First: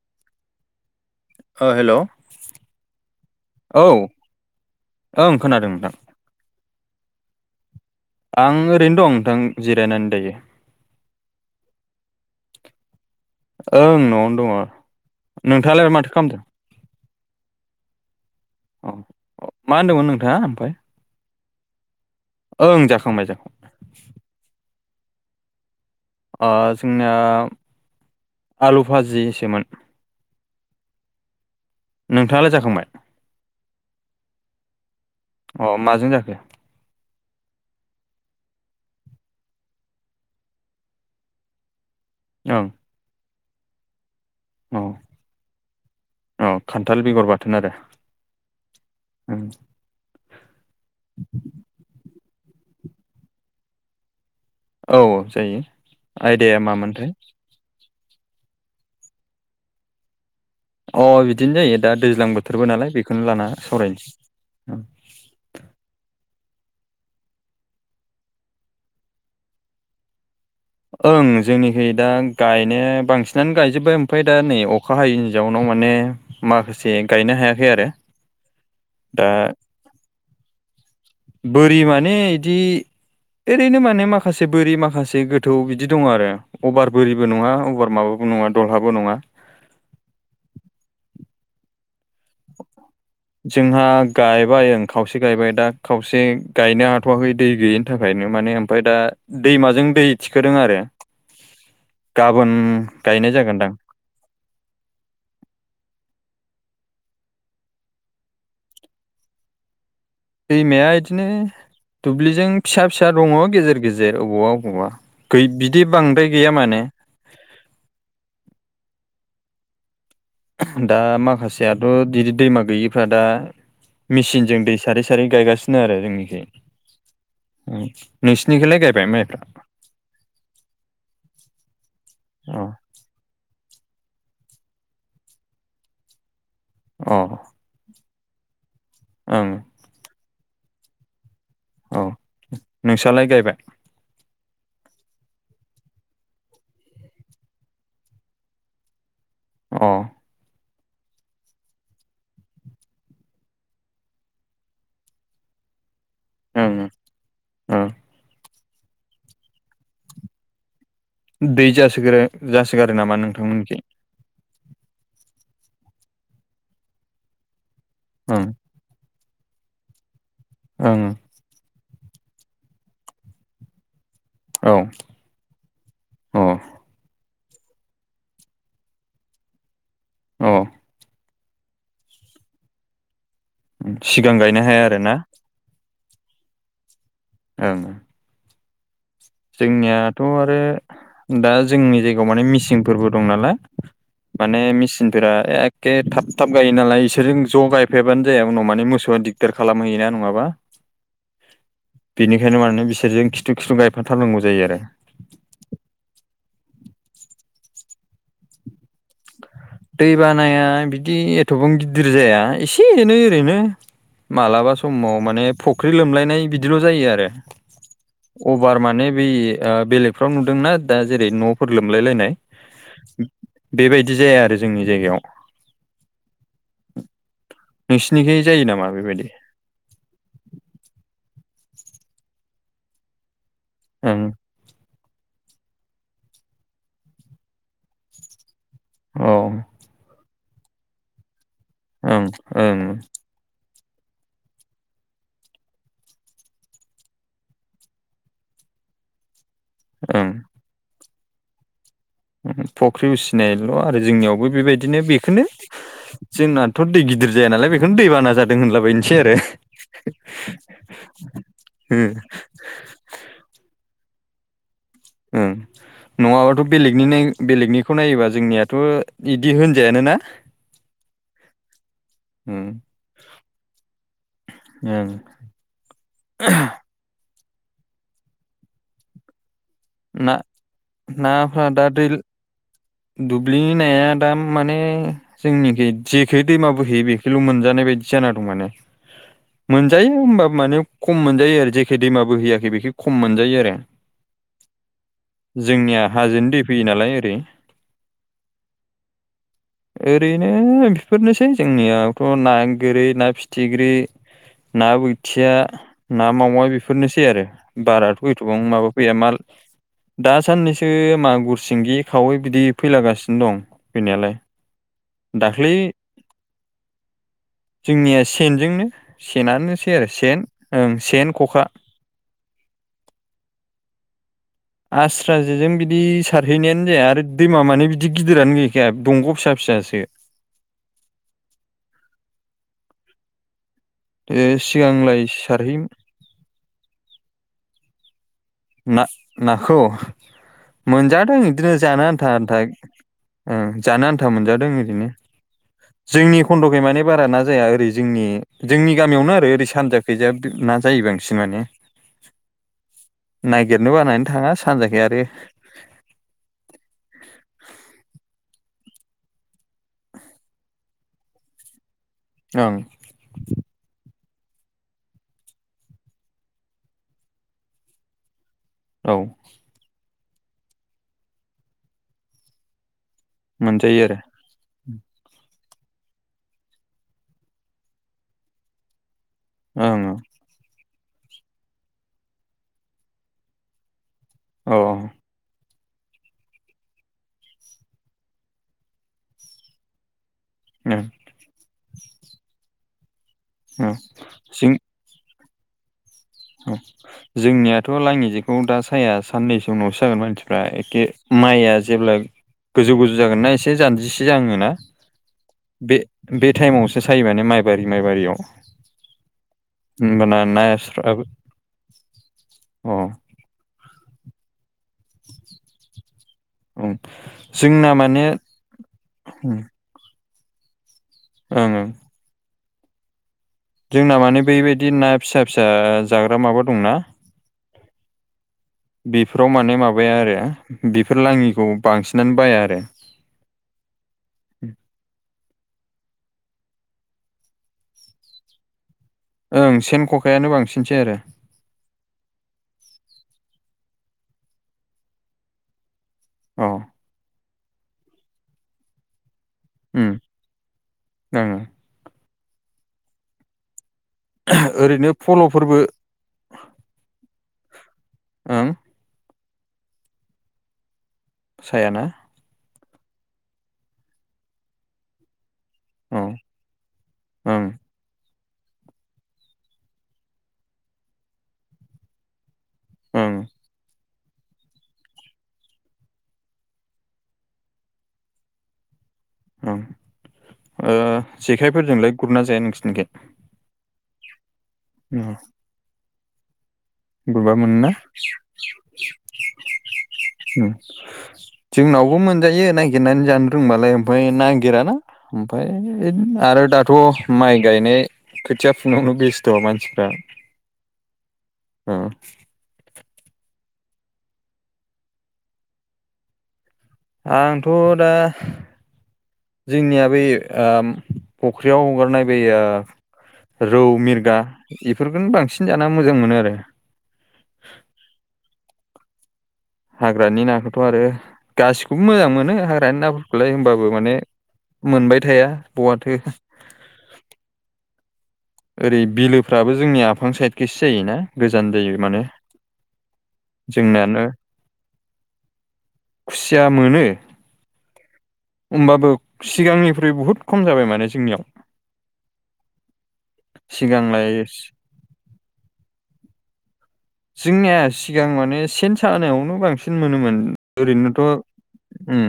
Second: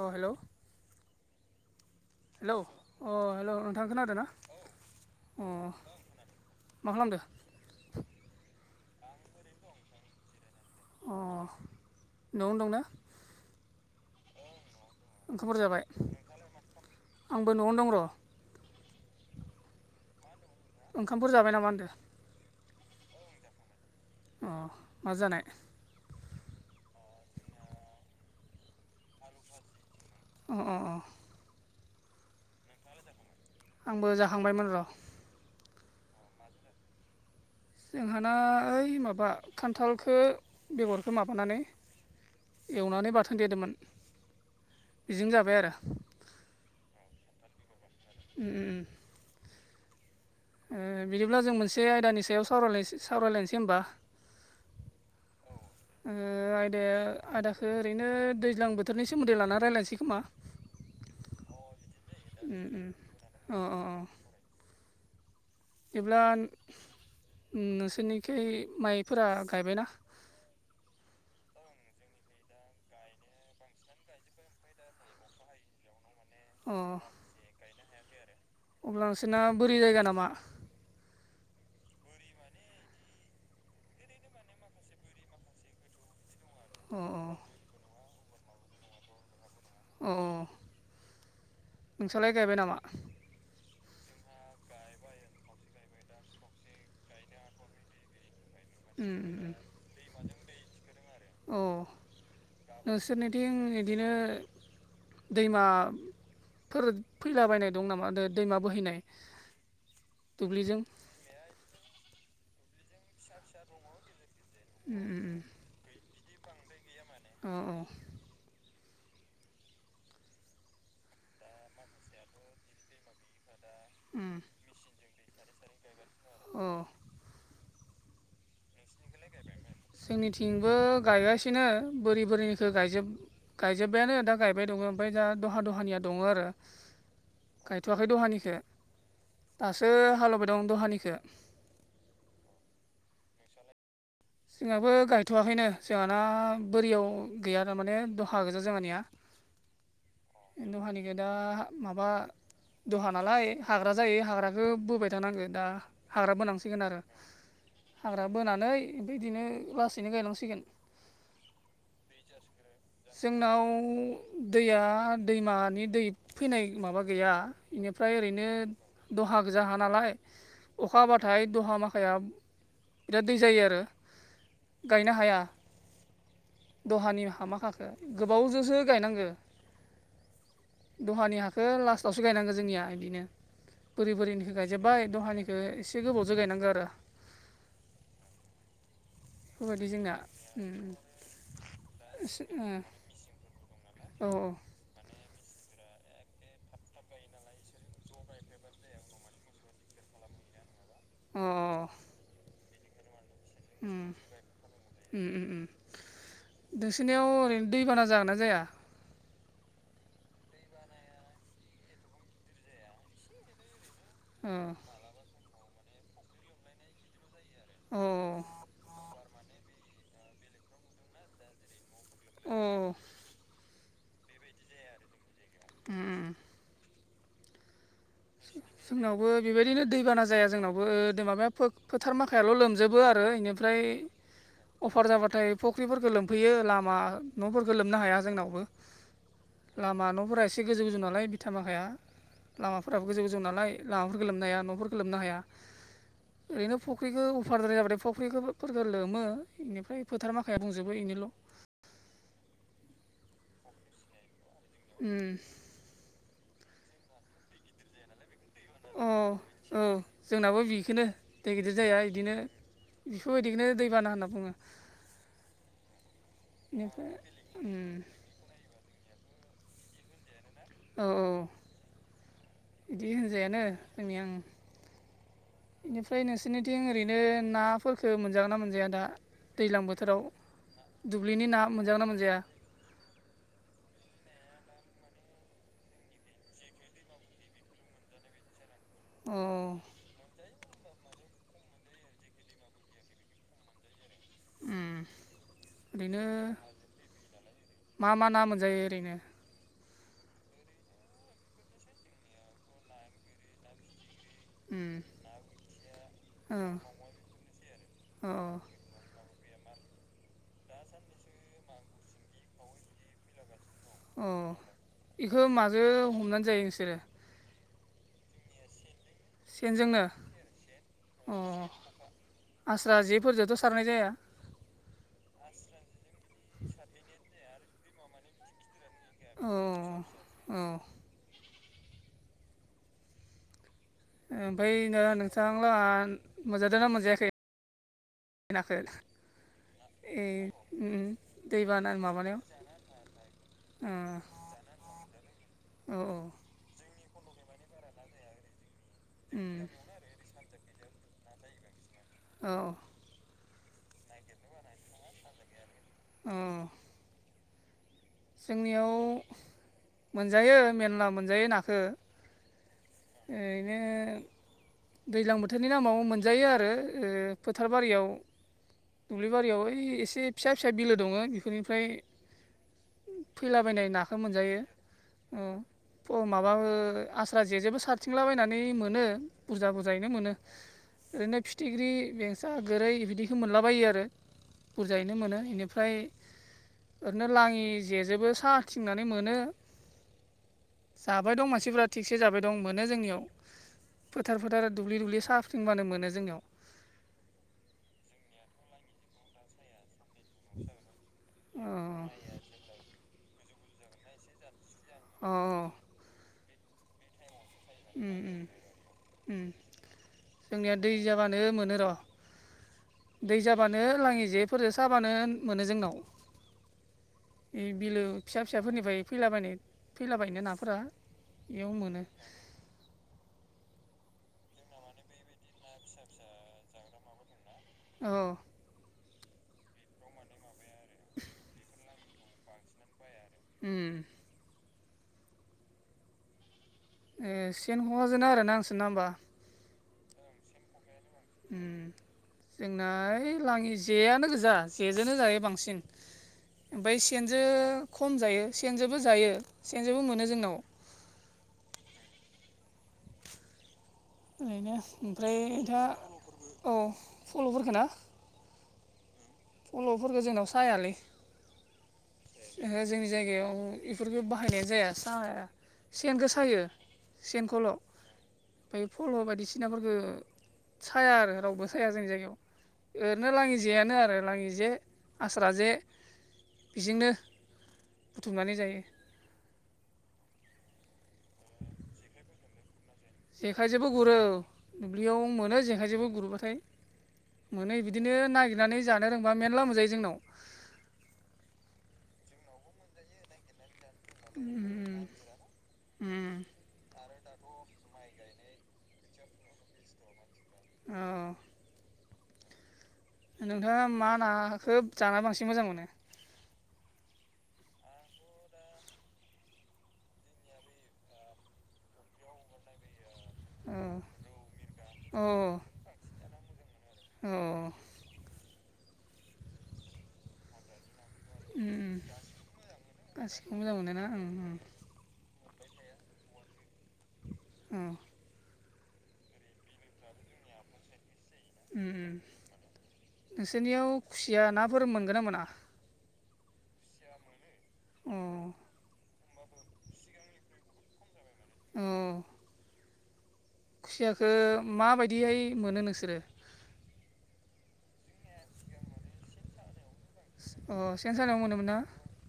अ hello ओ hello hello अ hello नोंथां खोनादोंना ओं अ खोनादों नोंथां मा खालामदो? आं ओरैनो दं नोंथां जिरायनानै दायो अ न'आवनो दंना? ओं न'आवनो दङ ओंखामफोर जाबाय नोंथाङालाय माथो खालामदों? आंबो न'आवनो दं र' अ मा होनदोंमोन नोंथाङा ओमफ्राय ओंखामफोर जाबाय नामा होनदों? ओं जाखांबाय जाखां अ माजो जानाय? आ जोंनिया आलु भाजिसोमोन। अ अ अ। नोंथाङालाय जाखांबाय? आंबो जाखांबायमोन र'। अ माजों जाखो? जोंहाना ओइ माबा खान्थालखो बेगरखो माबानानै ओं एवनानै बाथोन देदोंमोन औ बेजोंनो जाबाय आरो। औ खान्थाल बेगर बाथोन आरो। उ उ उ। ओ बिदिब्ला जों मोनसे आयदानि सायाव लायसि सावराय लायसै होमबा। औ ओ जायो आयदाया आदा ओरैनो दैज्लां बोथोरनि सोमोन्दै लाना रायलायसै खोमा। अ बिदिनो जायो दा दैज्लां उम बोथोरबो उम नालाय बेखौनो लाना अ अ सावरायसै। दिब्ला नोंसोरनिखै माइफोरा गायबायना? ओं जोंनिखै दा गायनाया बांसिनानो गायजोब्बाय ओमफाय दा नै अखा हायैनि जाउनाव माने अ माखासे गायनो हायाखै आरो। अब्ला दा नोंसोरना बोरि जायगा नामा? बोरि माने इदि ओरैनो माने माखासे बोरि माखासे गोथ थौ बिदि दङ आरो अभार अ बोरिबो नङा अभार माबाबो नङा दलहाबो नङा। अ नोंस्रालाय गायबाय नामा? जोंहा गायबाय ओं खावसे गायबाय दा खावसे गायनो हाथ'वाखै दै गैयिनि‌ थाखायनो माने ओमफ्राय दा उम दैमाजों दै थिखोदों आरो। उम गाबोन गायनाय जागोनदां। दिनो दैमाफोर फैलाबायनाय दं नामा द-दैमा बोहैनाय? [inaudible] दैमाया इदिनो दुब्लिजों फिसा फि सा दङ गेजेर गेजेर अबावबा अबावबा उम गै बिदि बांद्राय गैया माने। अ अ। दा माखासेयाथ' दिदि दैमा गैयिफ्रा दा अ उम मेसिनजों दै सारै सारै गायगासिनो आरो जोंनिखै। अ नोंसिनिखैलाय गायबाय माइफ्रा? जोंनिथिंबो गायगासिनो बोरि अ बोरिनिखौ गायजोब गायजोब्बायानो दा गायबाय दङ ओमफ्राय दा दहा दहानिया दङ आरो। अ गायथ'वाखै दहानिखो। ओं। दासो हालौबाय दं दहानिखो। अ नोंसालाय गायबाय? जोंहाबो गायथ'वाखैनो जोंहाना बोरियाव गैया थारमाने दहा गोजा जोंहानिया। [unintelligible] अ दहानिखो दा माबा दहा नालाय हाग्रा जायो हाग्राखौ बोबाय थानांगो दा हाग्रा ओं बोनांसिगोन आरो ओं हाग्रा बोनानै बेदिनो लासैनो गायलांसिगोन। दै जासोग्रो जासोगारो नामा नोंथां जोंनाव मोननिखै? दैया दैमानि दै फैनाय माबा गैया इनिफ्राय ओं ओरैनो दहा गोजा हा नालाय अखा हाबाथाय दहा माखाया बिराद दै जायो आरो। ओं गायनो हाया। औ अ दहानि हा माखाखो गोबावजोंसो गायनांगो अ दहानि हाख खो लास्टआवसो गायनांगो जोंनिया इदिनो बोरि सिगां बोरिनिखो गायनो हाया गायजोब्बाय आरोना दहानि‌ बे एसे गोबावजो गायनांगौ आरो। ओङो बेफोरबायदि जोंना जोंनियाथ' आरो दा जोंनि जायगायाव माने एसे मिसिंफोरबो दं नालाय औ माने ए मिसिनफोरा एखे थाब थाब गायो नालाय, इसोरजों ज' गायफायाबानो जाया। उनाव माने मोसौआ दिग दार खालाम हैयोना नङाबा। औ बेनिखायनो माने बिसोरजों खिथ फा थार नांगौ जायो आरो। उम उम उम दोसिनियाव ओरैनो दैबाना जागोन ना जाया? [inaudible] दै बानाया बिदि एथबां गिदिर जाया एसे एनै ओरैनो अ मालाबा समाव माने फख्रि लोमलायनाय बिदिल जायो आरो। अ अबार माने बै आ बेलेगफ्राव नुदोंना दा जेरै न' फोर लोमलाय लायनाय अ बेबायदि जाया आरो जोंनि जायगायाव। उम नोंसिनिखै जायो नामा बे जोंनावबो बायदि? बेबायदिनो दैबाना जाया जोंनावबो दो माबाया फो-फोथार माखायाल लोमजोबो आरो। इनि फ्राय ओं अफार जाबाथाय फुख्रि फोरफोरखो लोमफैयो। लामा न'फोरखौ लोमनो हाया जोंनावबो। औ लामा न'फोरा एसे गोजौ गोजौ नालाय बिथा माखाया ओं लामा ओं गोजौ गोजौ नालाय लामाफोर लोमनो हाया। न'फोर लोमनो हाया। ओरैनो फुख्रिखौ अफारद्राय जाबथाय फुख्रिखोबो फोरखो लोमो इनिफ्राय ओं फोथार माखाया बुंजोबो एनिल' उम फुख्रि उसिनायल' आरो जोंनियावबो बेबायदिनो बेखोनो जोंनाथ' दै गिदिर जाया नालाय बेखोनो दैबाना जादों होनलाबायनोसै आरो अ' औ जोंनाबो बिखोनो दै गिदिर जाया इदिनो बेफोर बायदिखोनो दैबाना होनना बुंङो। ओं नङाबाथ' बेनिफ्राय बेलेगनिनो बेलेगनिखौ नायोबा जोंनियाथ' इदि होनजायानो ना। औ औ इदि होनजायानो जोंनि ओं ओं इनिफ्राय नोंसिनिथिं ओरै नो नाफोरखो मोनजागोन ना मोनजाया दा दैलां बोथ थोराव ना दुब्लिनि ना नाफ्रा दा मोनजागोन दै ना मोनजाया? दुब्लिनि नाया दा माने जोंनिखै जेखै दैमा बोहैयो बेखैल' मोनजानाय बायदि जाना दं माने‌। अ मोनजायो ओ होमबाबो माने खम मोनजायो आरो। जेखै दैमाबो होयाखै बेखै खम मोनजायो आरो। जोंनिया ओरैनो हाजोनि दै फैयो नालाय ओरै। मा मा ना मोनजायो ओरैनो? ओरैनो बेफोरनोसै जोंनियावथ' ना गोरै ना फिथिख्रि ना बोथिया ना अ मावा बेफोरनोसै आरो। बाराथ' अ होैथ'बां माबा फैया माल दा सानैसो मागुर सिंगि खावै बिदि फैलागासिनो दं। फैनायालाय अ' इखो दाख्लै माजो हमनानै जायो नोंसोरो? जोंनिया सेनजोंनो सेनानोसै सेनजोंनो आरो सेन ओं सेन, अ ख'खा आस्रा जेफोरजोंथ' सारनाय जाया। आस्रा जेजों बिदि सारहैनायानो जाया। आरो दैमा माने बिदि गिदिरानो गै खाया दंग' अ फिसा फिसासो औ ओ ओमफाय ना सिगांलाय नोंथां सारहै लाहा मोनजादों ना मोनजायाखै? नाखौ ना-नाखौ ए उम उम मोनजादों इदिनो दैबाना जानो आन्था माबानायाव आन्था। ओं अ जानो आन्था मोनजादों ओरैनो। औ औ जोंनि खन्द'खै माने बारा ना जाया ओरै जोंनि जोंनि गामियावनो आरो उम ओरै सानजा गैजा ना जायो बांसिन माने औ नागिरनो बानानै थाङा सानजाखै आरो अ जोंनियाव मोनजायो मेरला मोनजायो नाखौ ओं ओरैनो दैज्लां बोथोरनि नामाव मोनजायो आरो फोथार ओ बारियाव औ दुब्लि बारियाव एसे फिसा फिसा बिलो दङ बेफोरनिफ्राय फैलाबायनाय मोनजायो नाखौ आरो मोनजायो अ माबाबो आस्रा जेजोंबो स हारथिंलाबायनानै मोनो बुरजा ओं बुरजायैनो मोनो ओरैनो फिथिख्रि बेंसा गोरै बिदिखौ मोनलाबायो आरो औ ओं बुरजायैनो मोनो बेनिफ्राय ओरैनो लाङि जेजोंबो साहा थिंनानै मोनो [unintelligible] जाबाय दं मानसिफ्रा थिगसे जाबाय दं मोनो जोंनियाव औ फोथार फोथार जों दुब्लि दुब्लि साहा बानो मोनो जोंनियाव जोंनियाथ' लाङि जेखौ दा साया साननैसो नावसो जागोन मानसिफ्रा एखे अ माइआ जेब्ला गोजौ गोजौ जागोनना एसे जानजिसे जागोनना अ बे-बे टाइमावसो सायो माने माइबारि माइबारियाव अ होमबाना नास्राबो नो मोनो र अ दै जाबानो लाङि जेफोरजों साबानो मोनो जोंनाव ओं बे जोंना बिलो माने फिसा फिसाफोरनिफ्राय फैलाबायनो फैलाबायनो नाफोरा ओं बेयाव ओं मोनो जोंना माने बेबायदि ना फिसा फिसा जाग्रा माबा दंना औ बेफोराव माने माबाया आरो बेफोर लाङिखौ बांसिनानो बाया आरो उम ए सेन्ट हहाजोना आरो ना आंसो न हबा ओं सेन खखायानो बांसिनसै आरो जोंना ओइ लाङि जेयानो गोजा जेजोंननो जायो बांसिन अ ओमफाय सेनजों खम जायो सेनजोंबो जायो सेनजोंबो उम मोनो जोंनाव ओं ओरैनो ओमफ्राय दा औ फल'फोरखोना ओं फल'फोरखौ जोंनाव सायालै सायाना ओहो जोंनि जायगायाव इफोरखौ बाहायनायानो जाया साहाया सेन औ गोसायो ओं सेनखौल' बे फल' बायदिसिनाफोरखौ साया आरो रावबो साया जोंनि जायगायाव ओरैनो ओं लाङि जेआनो आरो लाङि जे आस्रा जे बेजोंनो बुथुमनानै जायो ओं जेखायफोरजोंलाय गुरना जाया नोंसोरनिखाय जेखाइजोंबो गुरो दुब्लियाव मोनो जेखायजोंबो गुरोबाथाय गुरबा मोनै मोनोना बिदिनो नागिरनानै जानो रोंबा मेनला मोनजायो जोंनाव जोंनावबो मोनजायो नागिरनानै जानो रोंबालाय ओमफ्राय उम नागिराना उम ओमफाय आरो दाथ' माइ गायनाय खोथिया फुनायावनो बेस्थ' मानसिफ्रा। औ। उम। नोंथाङा मा नाखोब जाना बांसिन मोजां मोनो? आंथ' दा जोंनिया बै उम फुख्रियाव हगारनाय बै ओ रौ मिरगा औ बेफोरखौनो बांसिन जाना मोजां मोनो आरो। अ उम हाग्रानि नाखौथ' आरो उम गासिखौबो मोजां मोनो हाग्रानि गासिखौबो नाफोरखौलाय मोजां होमबाबो मोनोना माने ओं मोनबाय थाया बहाथो उम। ओरै बिलोफ्राबो जोंनि आफां साइडखेस जायोना। गोजान उम जायो माने उम नोंसोरनियाव जोंनानो खुसिया नाफोर मोनगोना मोना? खुसिया मोनो। उम। होमबाबो सिगांनिख्रुइ बहुद खम जाबाय माने जोंनियाव। औ। खुसियाखो सिगांलाय माबायदिहाय मोनो नोंसोरो? जोंनिया सिगां माने सेन सानायावनो बांसिन मोनोमोन अ सेन ओरैनोथ' सानायाव मोनोमोन ना उम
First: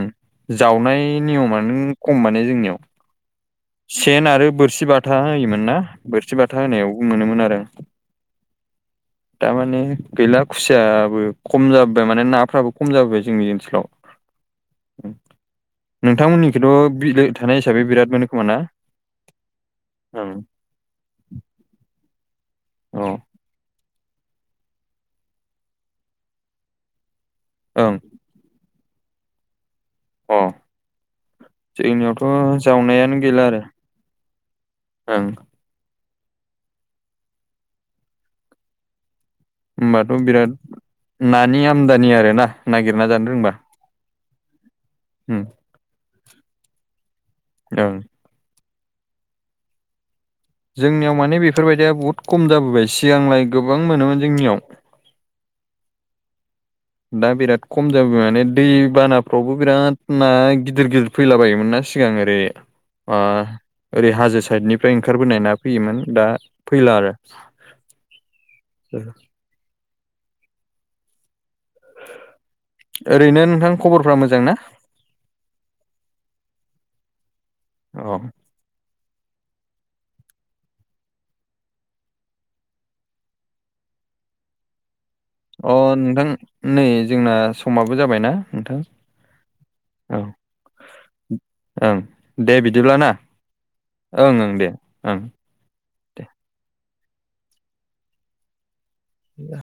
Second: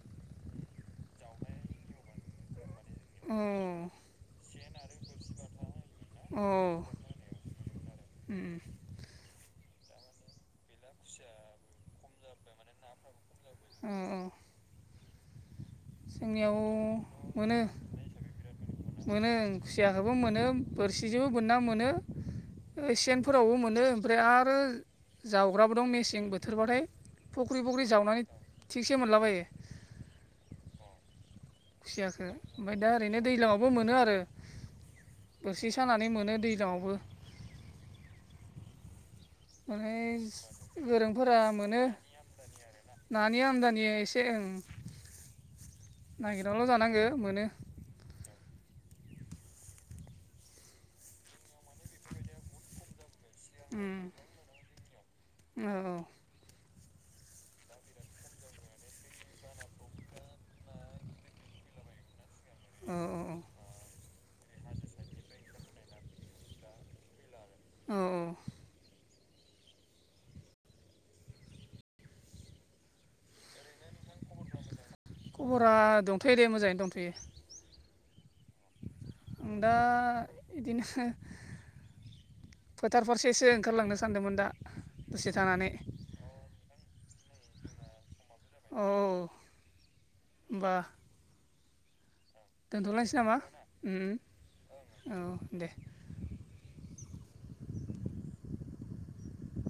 जावनाय नियमानो खम माने जोंनियाव। उम। सेन आरो बोरसि बाथा होयोमोन ना बोरसि अ बाथा होनायावबो मोनोमोन आरो। उम उम। थारमाने गैला खुसियाबो खम जाबोबाय माने नाफ्राबो खम जाबोबाय जोंनि सोलाव अ उम जोंनियाव नोंथांमोननिखौथ' बिलो थानाय मोनो हिसाबै बिराद मोनो खोमा ना? मोनो खुसियाखोबो ओं मोनो बोरसिजोंबो बोनना मोनो अ सेन फोरावबो मोनो ओमफ्राय आरो जावग्राबो दं मेसें बोथोर बाथाय। फख्रि फख्रि ओं जावनानै थिगसे मोनलाबायो। अह। खुसियाखो ओमफाय दा ओरैनो दैज्लांआवबो मोनो आरो ओं बो सि सानानै मोनो दैज्लांआवबो। माने होमबाथ' बिराद गोरोंफोरा नानि मोनो आमदानि आरो ना नागिरना जानो नानि रोंबा आमदानि एस से उम। उम। नागिरनानैल' जानांगो मोनो। ओं। जोंनियाव माने बेफोरबायदिया बहुद खम जाबोबाय सिगांलाय गोबां उम मोनोमोन जोंनियाव औ औ। दा बिराद खम जाबाय माने दैबानाफ्रावबो बिराद ना गिदिर गिदिर फैलाबायोमोन ना सिगां ओरै औ। बा ओरै हाजो साइडनिफ्राय ओंखारबोनाय ना फैयोमोन दा फैला आरो। औ ओ। ओरैनो नोंथां खबरफ्रा मोजां ना? खबरा दंथ'यो दे मोजाङैनो दंथ'यो। अह। आं दा इदिनो फोथार फारसेसो ओंखारलांनो सानदोंमोन दा। दसे थानानै अह नोंथां नै जोंना समाबो जाबायना नोंथां। औ औ होमबा ओं दे बिदिब्ला ना दोनथ'लायनोसै नामा उम ओं ओं दे औ ओं दे [unintelligible]